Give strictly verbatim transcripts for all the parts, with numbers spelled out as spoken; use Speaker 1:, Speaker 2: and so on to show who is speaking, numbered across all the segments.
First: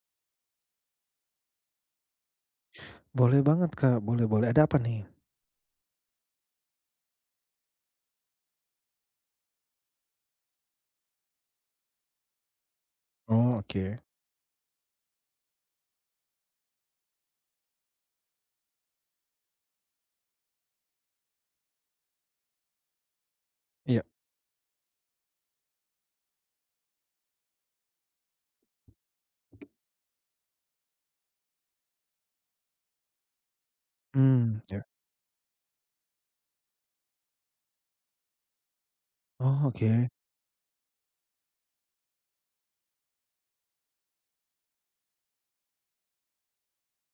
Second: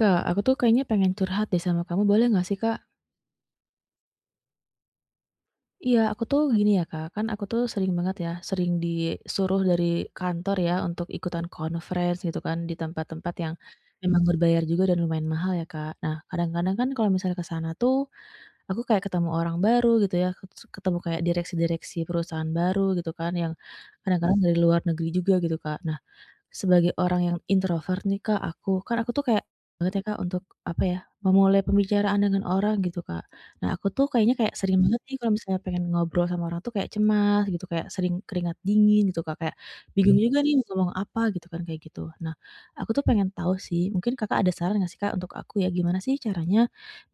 Speaker 1: Kak, aku tuh kayaknya pengen curhat deh sama kamu, boleh nggak sih, Kak?
Speaker 2: Boleh banget, Kak, boleh, boleh. Ada apa nih?
Speaker 1: Iya, aku tuh gini ya, Kak, kan aku tuh sering banget ya, sering disuruh dari kantor ya untuk ikutan conference gitu kan di tempat-tempat yang
Speaker 2: Oh, oke.
Speaker 1: memang berbayar juga dan lumayan mahal ya, Kak. Nah, kadang-kadang kan kalau misalnya ke sana tuh aku kayak ketemu orang baru gitu ya, ket- ketemu kayak direksi-direksi perusahaan baru gitu kan yang
Speaker 2: Iya.
Speaker 1: kadang-kadang dari luar negeri juga gitu, Kak. Nah, sebagai orang yang introvert nih Kak aku, kan aku tuh kayak banget ya Kak untuk apa ya, memulai pembicaraan dengan orang gitu Kak. Nah aku tuh kayaknya kayak
Speaker 2: Mmm.
Speaker 1: sering
Speaker 2: Ya.
Speaker 1: banget nih kalau misalnya pengen ngobrol sama orang tuh kayak cemas gitu, kayak sering keringat dingin gitu Kak, kayak
Speaker 2: Oh, oke.
Speaker 1: bingung juga nih mau ngomong apa gitu kan, kayak gitu. Nah aku tuh pengen tahu sih, mungkin Kakak ada saran nggak sih Kak untuk aku ya, gimana sih caranya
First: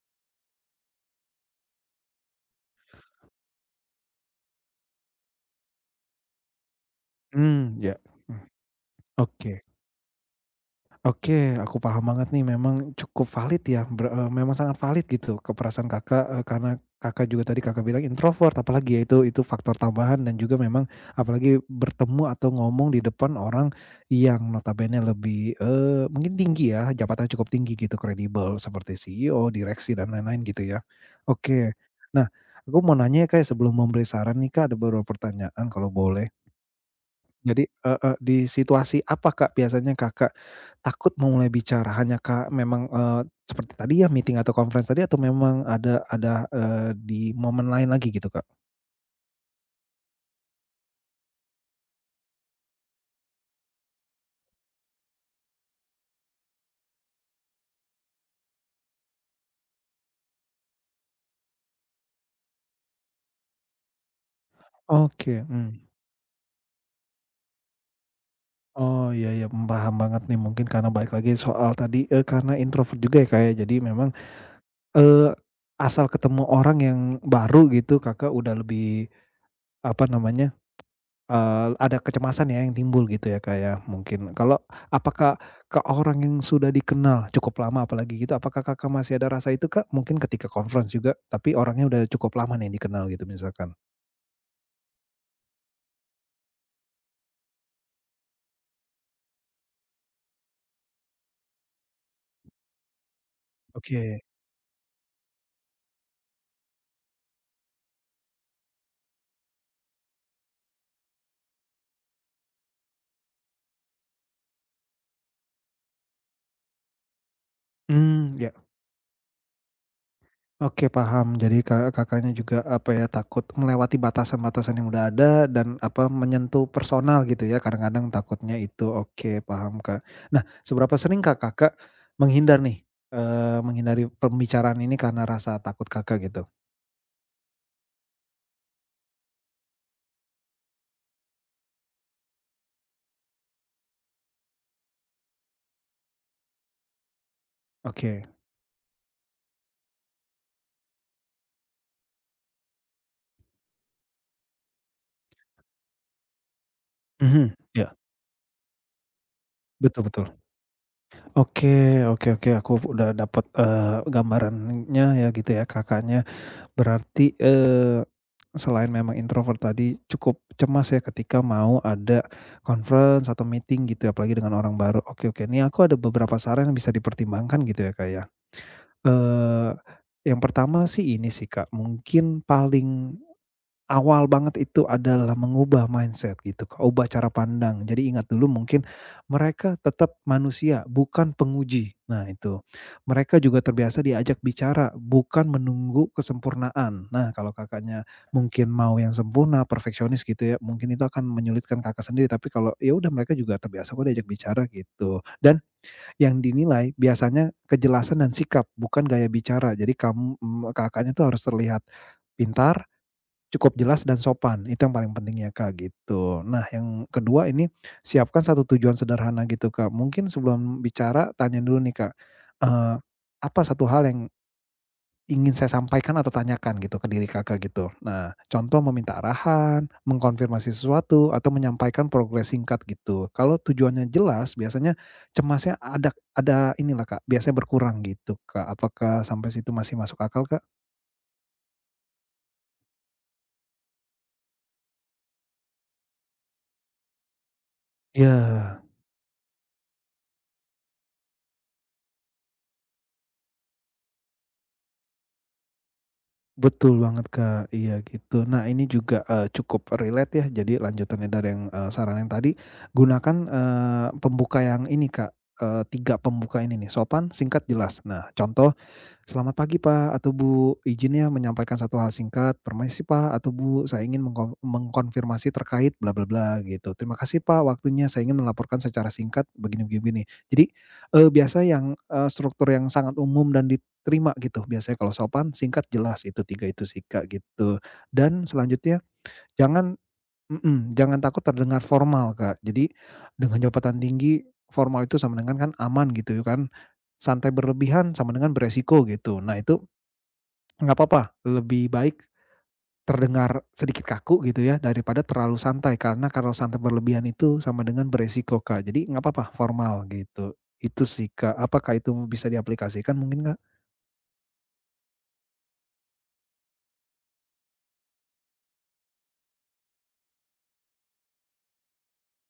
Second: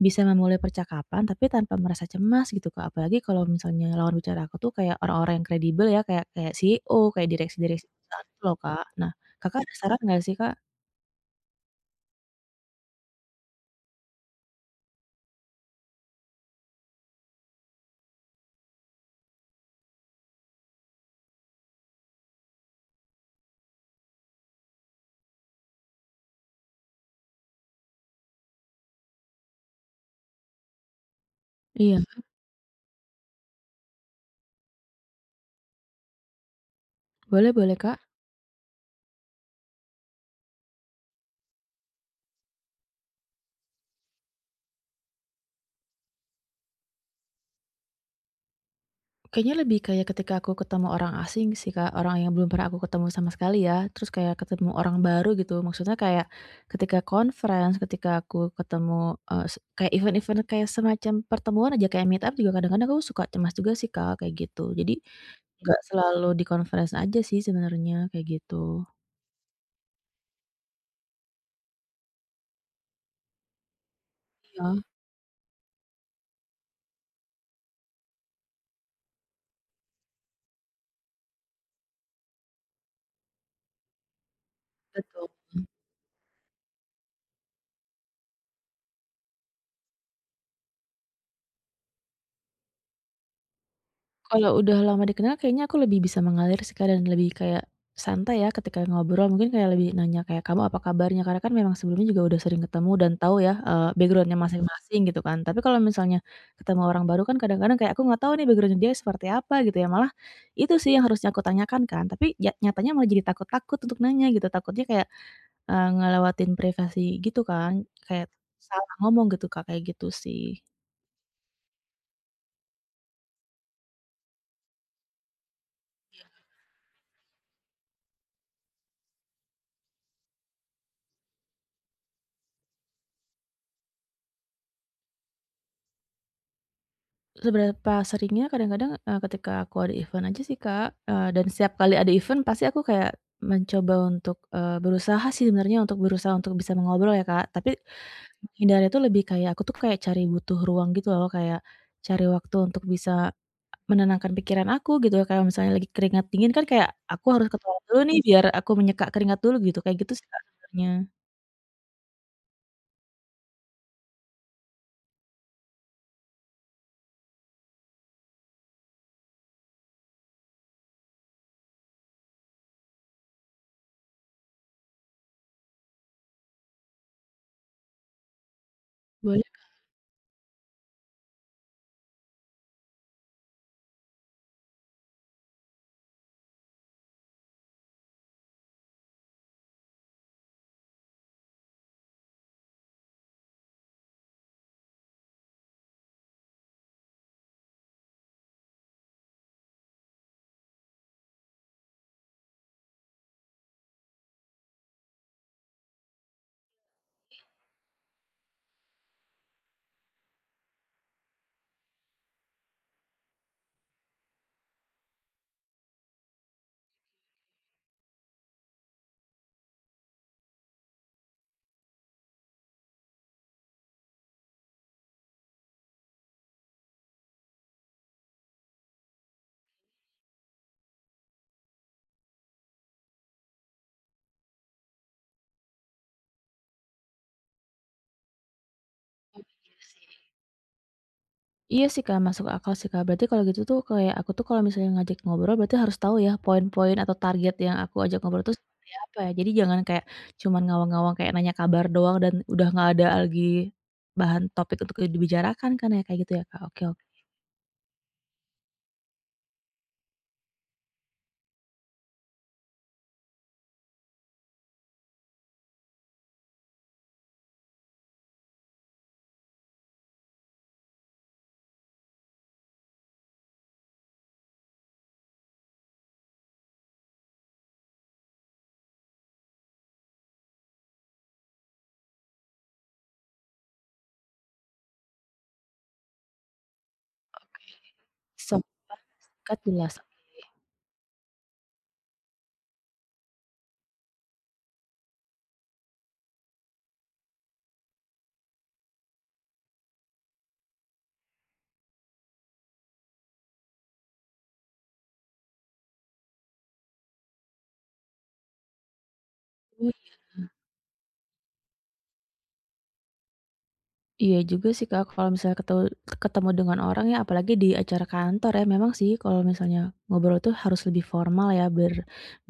Speaker 1: bisa memulai percakapan tapi tanpa merasa cemas gitu Kak? Apalagi kalau misalnya lawan bicara aku tuh kayak orang-orang yang kredibel ya, kayak kayak C E O, kayak
Speaker 2: Mmm,
Speaker 1: direksi-direksi
Speaker 2: ya.
Speaker 1: perusahaan
Speaker 2: Mmm,
Speaker 1: gitu loh Kak. Nah
Speaker 2: oke.
Speaker 1: Kakak ada saran nggak sih, Kak?
Speaker 2: Oke, aku paham banget nih memang cukup valid ya, ber eee, memang sangat valid gitu ke Kakak, eee, karena Kakak juga tadi Kakak bilang introvert apalagi ya itu itu faktor tambahan dan juga memang apalagi bertemu atau ngomong di depan orang yang notabene lebih, eee, mungkin tinggi ya, jabatan cukup tinggi gitu, kredibel seperti C E O, direksi dan lain-lain gitu ya. Oke,
Speaker 1: Iya,
Speaker 2: nah aku mau nanya ya Kak, sebelum memberi saran nih Kak, ada beberapa pertanyaan kalau boleh?
Speaker 1: boleh
Speaker 2: Jadi,
Speaker 1: boleh,
Speaker 2: eee
Speaker 1: Kak.
Speaker 2: eee, di situasi apa, Kak, biasanya Kakak takut memulai bicara? Hanya ka memang, eee, seperti tadi ya meeting atau conference tadi atau memang ada ada, eee, di momen lain lagi gitu, Kak?
Speaker 1: Kayaknya lebih kayak ketika aku ketemu orang asing sih, Kak, orang yang belum pernah aku ketemu sama sekali ya, terus kayak ketemu orang baru gitu, maksudnya kayak ketika conference, ketika aku ketemu, eee, se kayak event-event kayak semacam pertemuan aja, kayak meet up juga kadang-kadang aku suka cemas juga sih, Kak, kayak gitu. Jadi
Speaker 2: Oke, mmm.
Speaker 1: nggak selalu di conference aja sih sebenarnya, kayak gitu.
Speaker 2: Oh, iya, iya, mmm, paham banget nih mungkin karena balik lagi soal tadi, eee, karena introvert juga ya, Kak, ya. Jadi memang,
Speaker 1: Iya,
Speaker 2: eee, asal ketemu orang yang baru gitu Kakak udah lebih, apa namanya, Eee, ada kecemasan ya yang timbul gitu ya, Kak, ya mungkin. Kalau
Speaker 1: betul.
Speaker 2: apakah ke orang yang sudah dikenal cukup lama apalagi gitu, apakah Kakak masih ada rasa itu, Kak? Mungkin ketika conference juga, tapi orangnya udah cukup lama nih dikenal gitu misalkan.
Speaker 1: Kalau udah lama dikenal kayaknya aku lebih bisa mengalir sih, Kak, dan lebih kayak santai ya ketika ngobrol, mungkin kayak lebih nanya kayak, "Kamu apa kabarnya?" Karena kan memang sebelumnya juga udah sering ketemu dan tahu ya, eee,
Speaker 2: Oke,
Speaker 1: background masing-masing gitu kan. Tapi kalau misalnya ketemu orang baru kan kadang-kadang kayak aku nggak tahu nih backgroundnya dia seperti apa gitu ya, malah itu sih yang harusnya aku tanyakan kan, tapi ya nyatanya malah jadi takut-takut untuk nanya gitu, takutnya kayak, eee, ngelewatin privasi gitu kan, kayak
Speaker 2: hmm, ya.
Speaker 1: salah ngomong gitu, Kak, kayak gitu sih.
Speaker 2: Oke, paham. Jadi Ka Kakaknya juga, apa ya, takut melewati batasan-batasan yang udah ada dan, apa, menyentuh personal gitu ya, kadang-kadang takutnya itu. Oke, paham, Kak. Nah, seberapa sering Kak, Kakak menghindar nih, eee, menghindari pembicaraan ini karena rasa takut Kakak gitu?
Speaker 1: Seberapa seringnya kadang-kadang, eee, ketika aku ada event aja sih, Kak, eee, dan setiap kali ada event pasti aku kayak mencoba untuk, eee, berusaha sih sebenarnya untuk berusaha untuk bisa mengobrol ya, Kak, tapi
Speaker 2: Oke.
Speaker 1: menghindari itu lebih kayak aku tuh kayak cari butuh ruang gitu loh, kayak cari waktu untuk bisa menenangkan pikiran aku gitu, ya, kayak misalnya lagi keringat dingin kan kayak aku harus
Speaker 2: Mhm.
Speaker 1: ke toilet
Speaker 2: Ya.
Speaker 1: dulu nih biar aku menyeka keringat dulu gitu, kayak
Speaker 2: Betul,
Speaker 1: gitu sih,
Speaker 2: betul.
Speaker 1: Kak, sebenarnya.
Speaker 2: Oke, oke, oke, aku udah dapat gambarannya ya gitu ya, Kakaknya. Berarti, eee, selain memang introvert tadi cukup cemas ya ketika mau ada conference atau meeting gitu ya, apalagi dengan orang baru. Oke, oke, ini aku ada beberapa saran yang bisa dipertimbangkan gitu ya, Kak, ya.
Speaker 1: Boleh
Speaker 2: Eee, yang pertama sih ini sih, Kak, mungkin paling awal banget itu adalah mengubah mindset gitu, Kak, ubah cara pandang. Jadi ingat dulu mungkin mereka tetap manusia, bukan penguji. Nah itu. Mereka juga terbiasa diajak bicara, bukan menunggu kesempurnaan. Nah, kalau Kakaknya mungkin mau yang sempurna, perfeksionis gitu ya, mungkin itu akan menyulitkan Kakak sendiri. Tapi kalau ya udah mereka juga terbiasa kok diajak bicara gitu. Dan yang dinilai biasanya kejelasan dan sikap, bukan gaya bicara. Jadi kamu, mmm, Kakaknya tuh harus terlihat pintar, cukup jelas dan sopan, itu yang paling penting ya, Kak, gitu. Nah, yang kedua ini siapkan satu tujuan sederhana gitu, Kak. Mungkin sebelum bicara tanya dulu nih, Kak, eee, apa satu hal yang ingin saya sampaikan atau tanyakan gitu ke diri Kakak gitu. Nah, contoh meminta arahan, mengkonfirmasi sesuatu, atau menyampaikan progres singkat gitu. Kalau tujuannya jelas biasanya cemasnya ada ada inilah, Kak, biasanya berkurang gitu, Kak. Apakah sampai situ
Speaker 1: nggak
Speaker 2: masih masuk
Speaker 1: sih?
Speaker 2: akal, Kak?
Speaker 1: Iya sih, Kak, masuk akal sih, Kak. Berarti kalau gitu tuh kayak aku tuh kalau misalnya ngajak ngobrol berarti harus tahu ya poin-poin atau target yang aku ajak ngobrol tuh
Speaker 2: Iya.
Speaker 1: seperti apa ya. Jadi jangan kayak cuman ngawang-ngawang kayak nanya kabar doang dan udah nggak ada lagi bahan topik untuk dibicarakan kan ya, kayak gitu ya, Kak? Oke
Speaker 2: Betul
Speaker 1: oke.
Speaker 2: banget, Kak. Iya, gitu. Nah, ini juga, eee, cukup relate ya, jadi lanjutannya dari yang, eee, saran yang tadi, gunakan, eee, pembuka yang ini, Kak, eee, tiga pembuka ini nih, sopan, singkat, jelas. Nah, contoh, "Selamat pagi, Pak atau Bu, izin ya menyampaikan satu hal singkat. Permisi, Pak atau Bu, saya ingin mengkon mengkonfirmasi terkait bla bla bla," gitu. "Terima kasih, Pak, waktunya. Saya ingin melaporkan secara singkat begini begini begini." Jadi, eee, biasa yang, eee, struktur yang sangat umum dan di terima gitu. Biasanya kalau sopan, singkat, jelas itu tiga itu sih, Kak, gitu. Dan
Speaker 1: Sep
Speaker 2: selanjutnya jangan
Speaker 1: jelas.
Speaker 2: mhm, jangan takut terdengar formal, Kak. Jadi dengan jabatan tinggi, formal itu sama dengan kan aman gitu kan, santai berlebihan sama dengan beresiko gitu. Nah itu nggak apa apa, lebih baik terdengar sedikit kaku gitu ya daripada terlalu santai, karena kalau santai berlebihan itu sama dengan beresiko, Kak. Jadi nggak apa apa formal gitu. Itu sih, Kak. Apakah itu bisa diaplikasikan mungkin, Kak?
Speaker 1: Iya juga sih, Kak, kalau misalnya ketemu ketemu dengan orang ya, apalagi di acara kantor ya, memang sih kalau misalnya ngobrol tuh harus lebih formal ya, biar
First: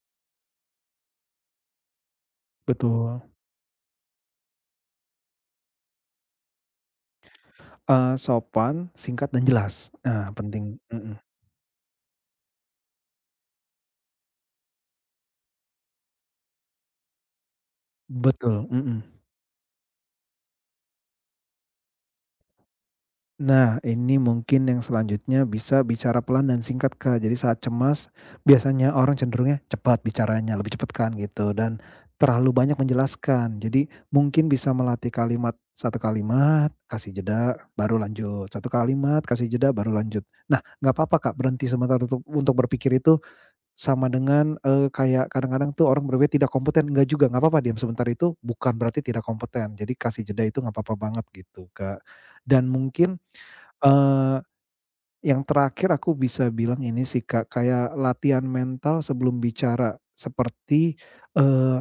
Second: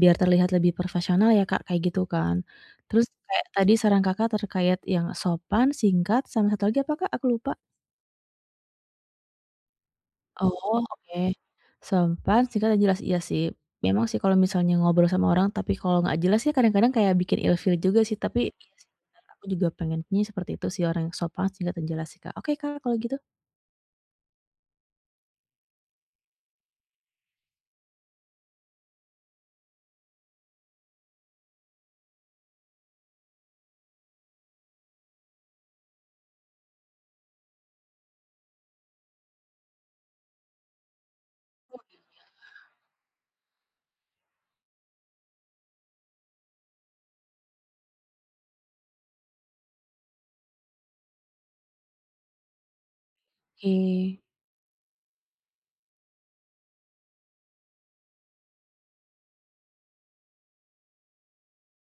Speaker 1: biar terlihat lebih profesional ya, Kak, kayak gitu kan. Terus
Speaker 2: Betul.
Speaker 1: kayak tadi saran Kakak terkait yang sopan, singkat, sama satu lagi apa, Kak? Aku lupa.
Speaker 2: Eee, sopan, singkat, dan jelas. Nah, penting.
Speaker 1: Oh,
Speaker 2: Mhm,
Speaker 1: oke. Sopan, singkat, dan jelas. Iya sih, memang sih kalau misalnya ngobrol sama orang tapi kalau nggak jelas ya kadang-kadang kayak bikin ilfeel juga sih, tapi
Speaker 2: betul,
Speaker 1: iya sih
Speaker 2: mhm.
Speaker 1: bener, aku juga pengennya seperti itu sih, orang yang sopan, singkat, dan jelas sih, Kak. Oke, Kak, kalau gitu.
Speaker 2: Nah, ini mungkin yang selanjutnya bisa bicara pelan dan singkat, Kak. Jadi saat cemas, biasanya orang cenderungnya cepat bicaranya, lebih cepat kan gitu, dan terlalu banyak menjelaskan. Jadi mungkin bisa melatih kalimat, satu kalimat, kasih jeda, baru lanjut, satu kalimat, kasih jeda, baru lanjut. Nah, nggak apa-apa, Kak, berhenti sebentar untuk untuk berpikir itu sama dengan, eee, kayak kadang-kadang tuh orang berwed tidak kompeten, enggak juga, enggak apa-apa diam sebentar itu bukan berarti tidak kompeten. Jadi kasih jeda itu enggak apa-apa banget gitu, Kak. Dan mungkin,
Speaker 1: Oke.
Speaker 2: eee, yang terakhir aku bisa bilang ini sih, Kak, kayak latihan mental sebelum bicara. Seperti, eee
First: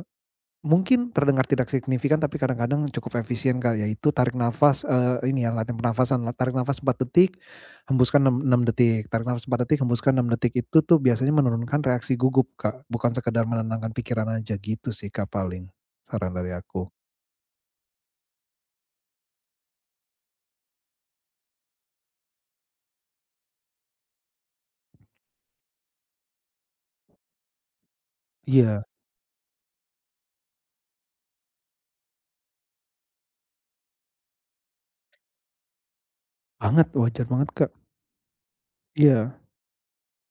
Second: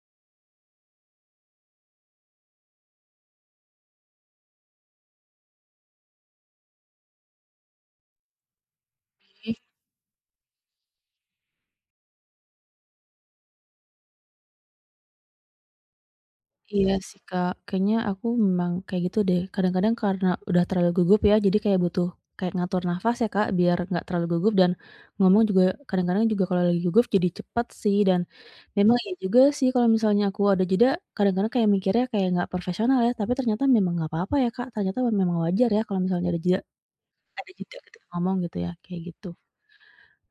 Speaker 2: Mungkin terdengar tidak signifikan, tapi kadang-kadang cukup efisien, Kak, yaitu tarik nafas, eee, ini ya latihan pernafasan, la tarik nafas empat detik, hembuskan enam 6 detik, tarik nafas
Speaker 1: Ih,
Speaker 2: empat detik, hembuskan enam detik, itu tuh biasanya menurunkan reaksi gugup, Kak, bukan sekedar menenangkan pikiran aja gitu sih, Kak, paling saran dari aku.
Speaker 1: iya sih, Kak. Kayaknya aku memang kayak gitu deh. Kadang-kadang karena udah terlalu gugup ya, jadi kayak butuh kayak ngatur nafas ya, Kak, biar nggak terlalu gugup dan ngomong juga kadang-kadang juga kalau lagi gugup jadi cepat sih dan
Speaker 2: Iya,
Speaker 1: memang iya juga sih kalau misalnya aku ada jeda, kadang-kadang kayak mikirnya kayak nggak profesional ya, tapi ternyata memang nggak apa-apa ya, Kak. Ternyata memang wajar ya kalau misalnya ada jeda
Speaker 2: banget, wajar banget,
Speaker 1: ada
Speaker 2: Kak,
Speaker 1: jeda ketika ngomong gitu ya, kayak gitu.
Speaker 2: iya.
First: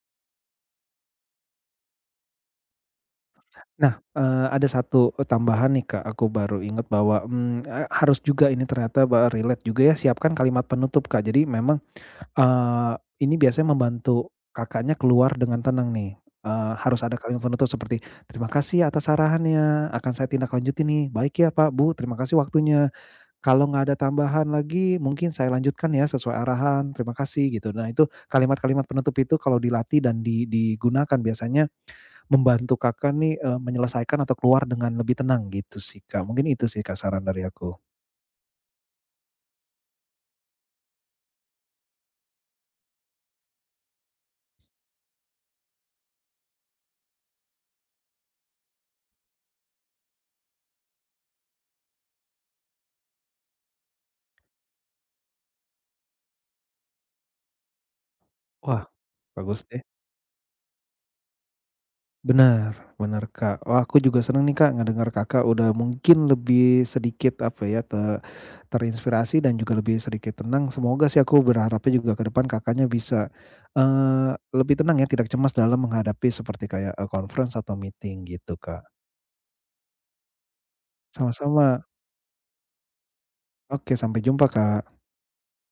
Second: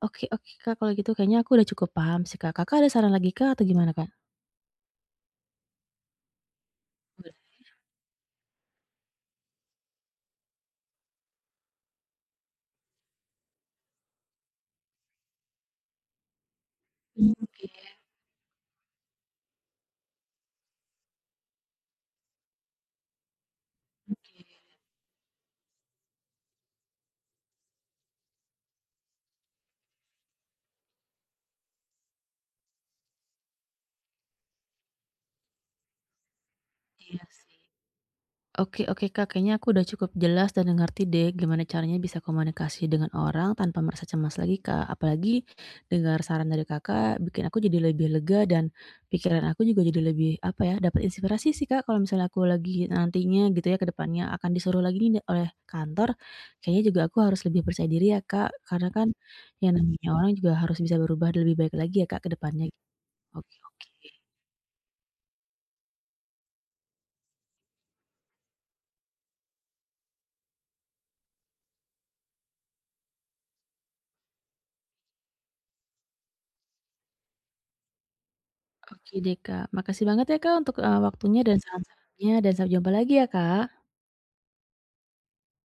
Speaker 1: Oke oke, Kak, kalau gitu kayaknya aku udah cukup paham sih, Kak. Kakak ada saran lagi, Kak, atau gimana,
Speaker 2: Nah,
Speaker 1: Kak?
Speaker 2: eee, ada satu, eee, tambahan nih, Kak, aku baru ingat bahwa,
Speaker 1: Boleh.
Speaker 2: mmm, eee, harus juga ini ternyata ba relate juga ya, siapkan kalimat penutup, Kak. Jadi memang. Eee, ini biasanya membantu Kakaknya keluar dengan tenang nih, eee, harus ada
Speaker 1: Hmm,
Speaker 2: kalimat penutup seperti, "Terima kasih atas sarannya, akan saya tindak lanjuti nih. Baik ya Pak, Bu, terima kasih waktunya. Kalau nggak ada tambahan lagi mungkin saya lanjutkan ya sesuai arahan, terima kasih," gitu. Nah itu kalimat-kalimat penutup itu kalau dilatih dan di digunakan biasanya membantu Kakak nih, eee, menyelesaikan atau keluar dengan lebih tenang gitu sih Kak, mungkin itu sih Kak saran
Speaker 1: iya
Speaker 2: dari
Speaker 1: sih.
Speaker 2: aku.
Speaker 1: Oke oke Kak, kayaknya aku udah cukup jelas dan ngerti deh gimana caranya bisa komunikasi dengan orang tanpa merasa cemas lagi Kak. Apalagi dengar saran dari Kakak bikin aku jadi lebih lega dan pikiran aku juga jadi lebih apa ya, dapat inspirasi sih Kak kalau misalnya aku lagi nantinya gitu ya ke depannya akan disuruh lagi nih oleh kantor, kayaknya juga aku harus lebih percaya diri ya Kak.
Speaker 2: Wah,
Speaker 1: Karena kan
Speaker 2: bagus
Speaker 1: yang
Speaker 2: deh.
Speaker 1: namanya orang juga harus bisa berubah lebih baik lagi ya Kak ke depannya.
Speaker 2: Benar, benar,
Speaker 1: Oke
Speaker 2: Kak. Wah, aku
Speaker 1: oke.
Speaker 2: juga senang nih, Kak, ngedengar Kakak udah mungkin lebih sedikit, apa ya, te terinspirasi dan juga lebih sedikit tenang. Semoga sih aku berharapnya juga ke depan Kakaknya bisa, eee, lebih tenang ya, tidak cemas dalam menghadapi seperti kayak, eee, conference atau meeting gitu, Kak.
Speaker 1: Oke deh Kak, makasih banget ya Kak untuk, eee, waktunya dan
Speaker 2: Sama-sama.
Speaker 1: saran-sarannya dan sampai jumpa lagi ya Kak.
Speaker 2: Oke, sampai jumpa, Kak.